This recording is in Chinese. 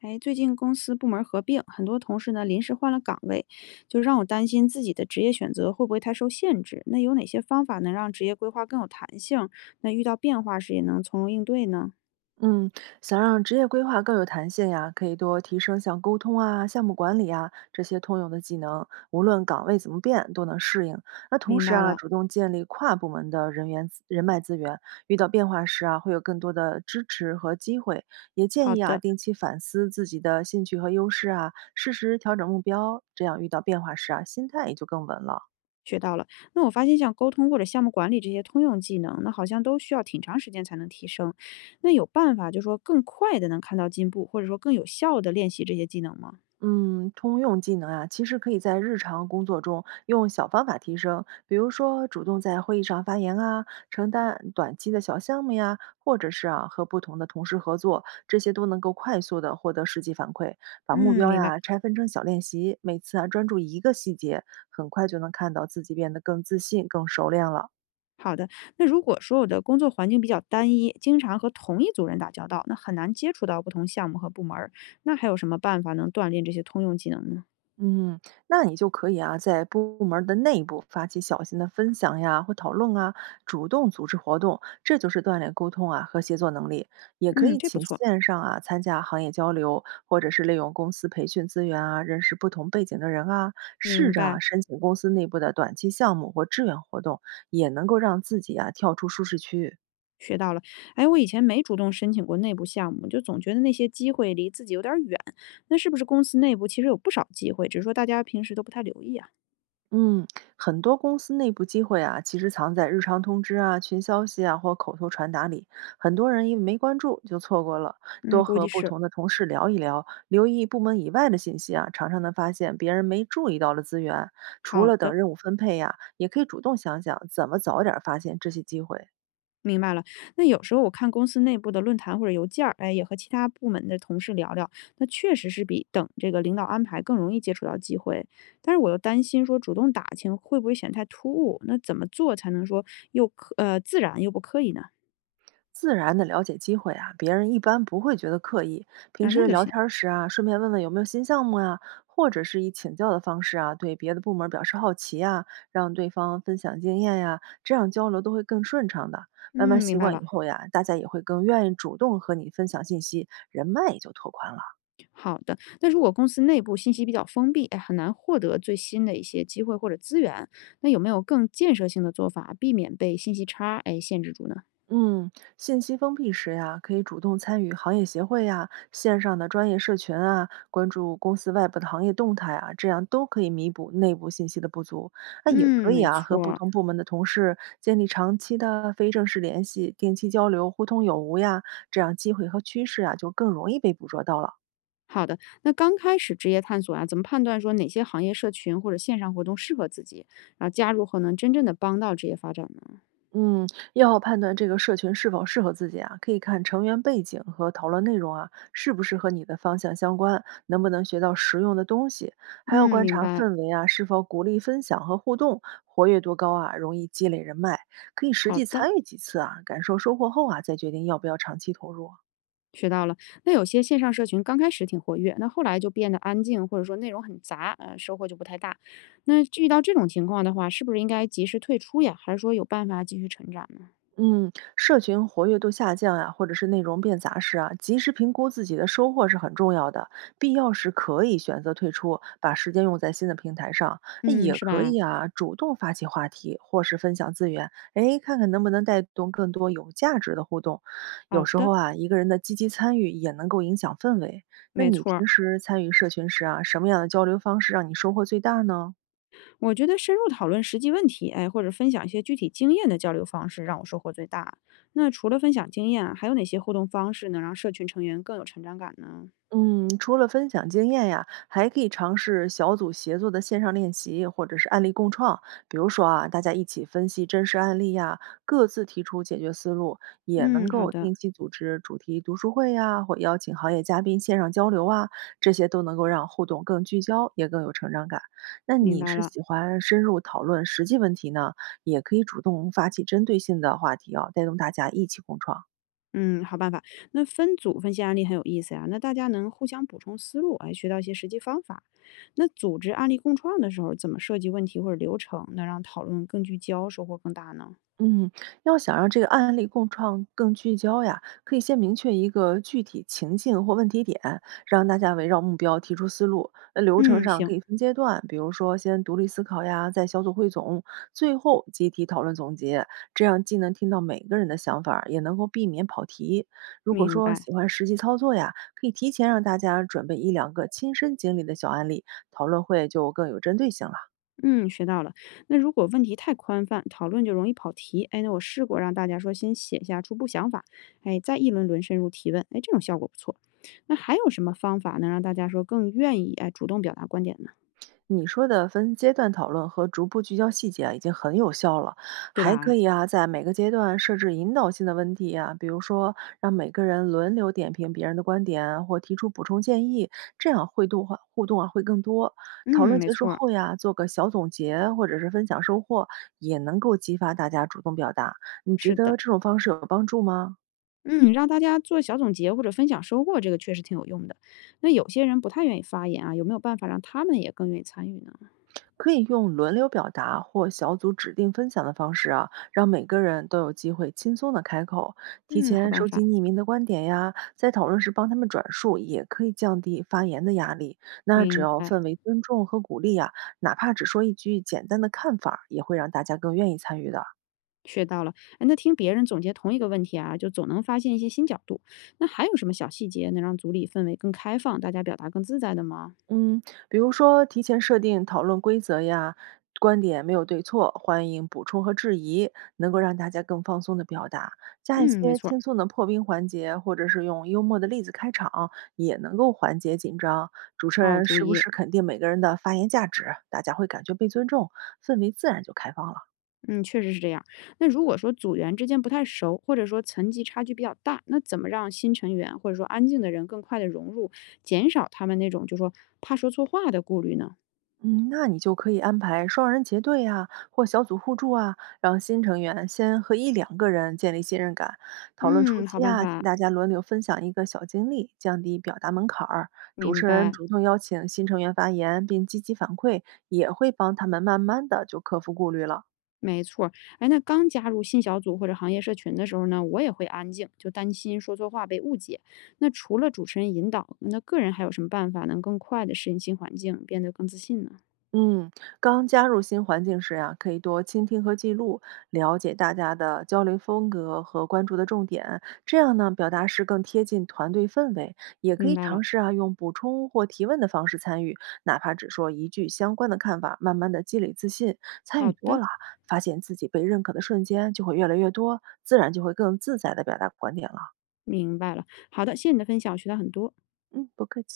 哎，最近公司部门合并，很多同事呢临时换了岗位，就让我担心自己的职业选择会不会太受限制。那有哪些方法能让职业规划更有弹性？那遇到变化时也能从容应对呢？嗯，想让职业规划更有弹性呀，可以多提升像沟通啊、项目管理啊这些通用的技能，无论岗位怎么变都能适应。那同明时白啊，了，主动建立跨部门的人脉资源，遇到变化时啊，会有更多的支持和机会。也建好议啊，的，定期反思自己的兴趣和优势啊，适时调整目标，这样遇到变化时啊，心态也就更稳了。学到了。那我发现像沟通或者项目管理这些通用技能，那好像都需要挺长时间才能提升。那有办法就说更快的能看到进步，或者说更有效的练习这些技能吗？嗯，通用技能啊，其实可以在日常工作中用小方法提升，比如说主动在会议上发言啊，承担短期的小项目呀，或者是啊和不同的同事合作，这些都能够快速的获得实际反馈。把目嗯，标明白。呀拆分成小练习，每次啊专注一个细节，很快就能看到自己变得更自信、更熟练了。好的，那如果说我的工作环境比较单一，经常和同一组人打交道，那很难接触到不同项目和部门儿。那还有什么办法能锻炼这些通用技能呢？嗯，那你就可以啊，在部门儿的内部发起小型的分享呀，或讨论啊，主动组织活动，这就是锻炼沟通啊和协作能力。也可嗯，以这不请错，线上啊参加行业交流，或者是利用公司培训资源啊，认识不同背景的人啊，试明着啊白，申请公司内部的短期项目或志愿活动，也能够让自己啊跳出舒适区。学到了。哎，我以前没主动申请过内部项目，就总觉得那些机会离自己有点儿远。那是不是公司内部其实有不少机会，只是说大家平时都不太留意啊？嗯，很多公司内部机会啊，其实藏在日常通知啊、群消息啊或口头传达里。很多人因为没关注就错过了。嗯，多估和计不是。同的同事聊一聊，留意部门以外的信息啊，常常能发现别人没注意到的资源。除好了等的，任务分配呀、也可以主动想想怎么早点发现这些机会。明白了，那有时候我看公司内部的论坛或者邮件儿，哎，也和其他部门的同事聊聊，那确实是比等这个领导安排更容易接触到机会。但是我又担心说主动打听会不会显得太突兀，那怎么做才能说又自然又不刻意呢？自然的了解机会啊，别人一般不会觉得刻意。平啊，那时就聊行。天儿时啊，顺便问问有没有新项目啊，或者是以请教的方式啊，对别的部门表示好奇啊，让对方分享经验呀、这样交流都会更顺畅的。慢慢嗯，习明白惯以了。后呀，大家也会更愿意主动和你分享信息，人脉也就拓宽了。好的，那如果公司内部信息比较封闭，哎，很难获得最新的一些机会或者资源，那有没有更建设性的做法，避免被信息差哎限制住呢？嗯，信息封闭时呀，可以主动参与行业协会呀、线上的专业社群啊，关注公司外部的行业动态啊，这样都可以弥补内部信息的不足。那也可嗯，以没啊，和错不儿。同部门的同事建立长期的非正式联系，定期交流，互通有无呀，这样机会和趋势啊就更容易被捕捉到了。好的，那刚开始职业探索啊，怎么判断说哪些行业社群或者线上活动适合自己，然后加入后能真正的帮到职业发展呢？嗯，要判断这个社群是否适合自己啊，可以看成员背景和讨论内容啊，是不是和你的方向相关，能不能学到实用的东西，还要嗯，观明察白。氛围啊，是否鼓励分享和互动，活跃度高啊，容易积累人脉，可以实好际的，参与几次啊，感受收获后啊，再决定要不要长期投入啊。学到了。那有些线上社群刚开始挺活跃，那后来就变得安静，或者说内容很杂，收获就不太大。那遇到这种情况的话，是不是应该及时退出呀？还是说有办法继续成长呢？嗯，社群活跃度下降呀、或者是内容变杂时啊，及时评估自己的收获是很重要的。必要时可以选择退出，把时间用在新的平台上。那嗯，也是可吧？以啊，主动发起话题或是分享资源，哎，看看能不能带动更多有价值的互动。有好时候的，啊，一个人的积极参与也能够影响氛围。那没你错儿。平时参与社群时啊，什么样的交流方式让你收获最大呢？我觉得深入讨论实际问题，哎，或者分享一些具体经验的交流方式，让我收获最大。那除了分享经验啊还有哪些互动方式能让社群成员更有成长感呢？嗯，除了分享经验呀，还可以尝试小组协作的线上练习，或者是案例共创。比如说啊，大家一起分析真实案例呀，各自提出解决思路，也能嗯，好够的，定期组织主题读书会呀，或邀请行业嘉宾线上交流啊，这些都能够让互动更聚焦，也更有成长感。那明你白是了。喜欢深入讨论实际问题呢，也可以主动发起针对性的话题啊，带动大家一起共创。嗯，好办法。那分组分析案例很有意思呀，那大家能互相补充思路，哎，学到一些实际方法。那组织案例共创的时候，怎么设计问题或者流程，能让讨论更聚焦，收获更大呢？嗯，要想让这个案例共创更聚焦呀，可以先明确一个具体情境或问题点，让大家围绕目标提出思路。那流程嗯，上可行，以分阶段，比如说先独立思考呀，再小组汇总，最后集体讨论总结。这样既能听到每个人的想法儿也能够避免跑题。如果明说白。喜欢实际操作呀，可以提前让大家准备一两个亲身经历的小案例，讨论会就更有针对性了。嗯，学到了。那如果问题太宽泛，讨论就容易跑题。哎，那我试过让大家说先写下初步想法，哎，再一轮轮深入提问，哎，这种效果不错。那还有什么方法能让大家说更愿意哎主动表达观点呢？你说的分阶段讨论和逐步聚焦细节啊已经很有效了。对还可吧？以啊，在每个阶段设置引导性的问题啊，比如说让每个人轮流点评别人的观点啊，或提出补充建议，这样会动化互动啊会更多。讨嗯，论没结束错儿，后呀，做个小总结或者是分享收获，也能够激发大家主动表达。你觉是得的。这种方式有帮助吗？嗯，让大家做小总结或者分享收获，这个确实挺有用的。那有些人不太愿意发言啊，有没有办法让他们也更愿意参与呢？可以用轮流表达或小组指定分享的方式啊，让每个人都有机会轻松的开口。提嗯，好前办收集法，匿名的观点呀，在讨论时帮他们转述，也可以降低发言的压力。那只明要白。氛围尊重和鼓励呀，哪怕只说一句简单的看法儿也会让大家更愿意参与的。学到了，哎，那听别人总结同一个问题啊，就总能发现一些新角度。那还有什么小细节能让组里氛围更开放，大家表达更自在的吗？嗯，比如说提前设定讨论规则呀，观点没有对错，欢迎补充和质疑，能够让大家更放松的表达。加一嗯，没些错儿，轻松的破冰环节，或者是用幽默的例子开场，也能够缓解紧张。主持好人注时不意，时肯定每个人的发言价值，大家会感觉被尊重，氛围自然就开放了。嗯，确实是这样。那如果说组员之间不太熟，或者说层级差距比较大，那怎么让新成员或者说安静的人更快的融入，减少他们那种就说怕说错话的顾虑呢？嗯，那你就可以安排双人结对啊，或小组互助啊，让新成员先和一两个人建立信任感。讨论初嗯，好期办啊，请法，大家轮流分享一个小经历，降低表达门槛儿。主明持人白。主动邀请新成员发言，并积极反馈，也会帮他们慢慢的就克服顾虑了。没错儿，哎，那刚加入新小组或者行业社群的时候呢，我也会安静，就担心说错话被误解。那除了主持人引导，那个人还有什么办法能更快的适应新环境，变得更自信呢？嗯，刚加入新环境时呀、可以多倾听和记录，了解大家的交流风格和关注的重点，这样呢，表达时更贴近团队氛围。也可明以白了，尝试啊，用补充或提问的方式参与，哪怕只说一句相关的看法，慢慢的积累自信。参与好多的，了，发现自己被认可的瞬间就会越来越多，自然就会更自在的表达观点了。明白了，好的，谢谢你的分享，我学到很多。嗯，不客气。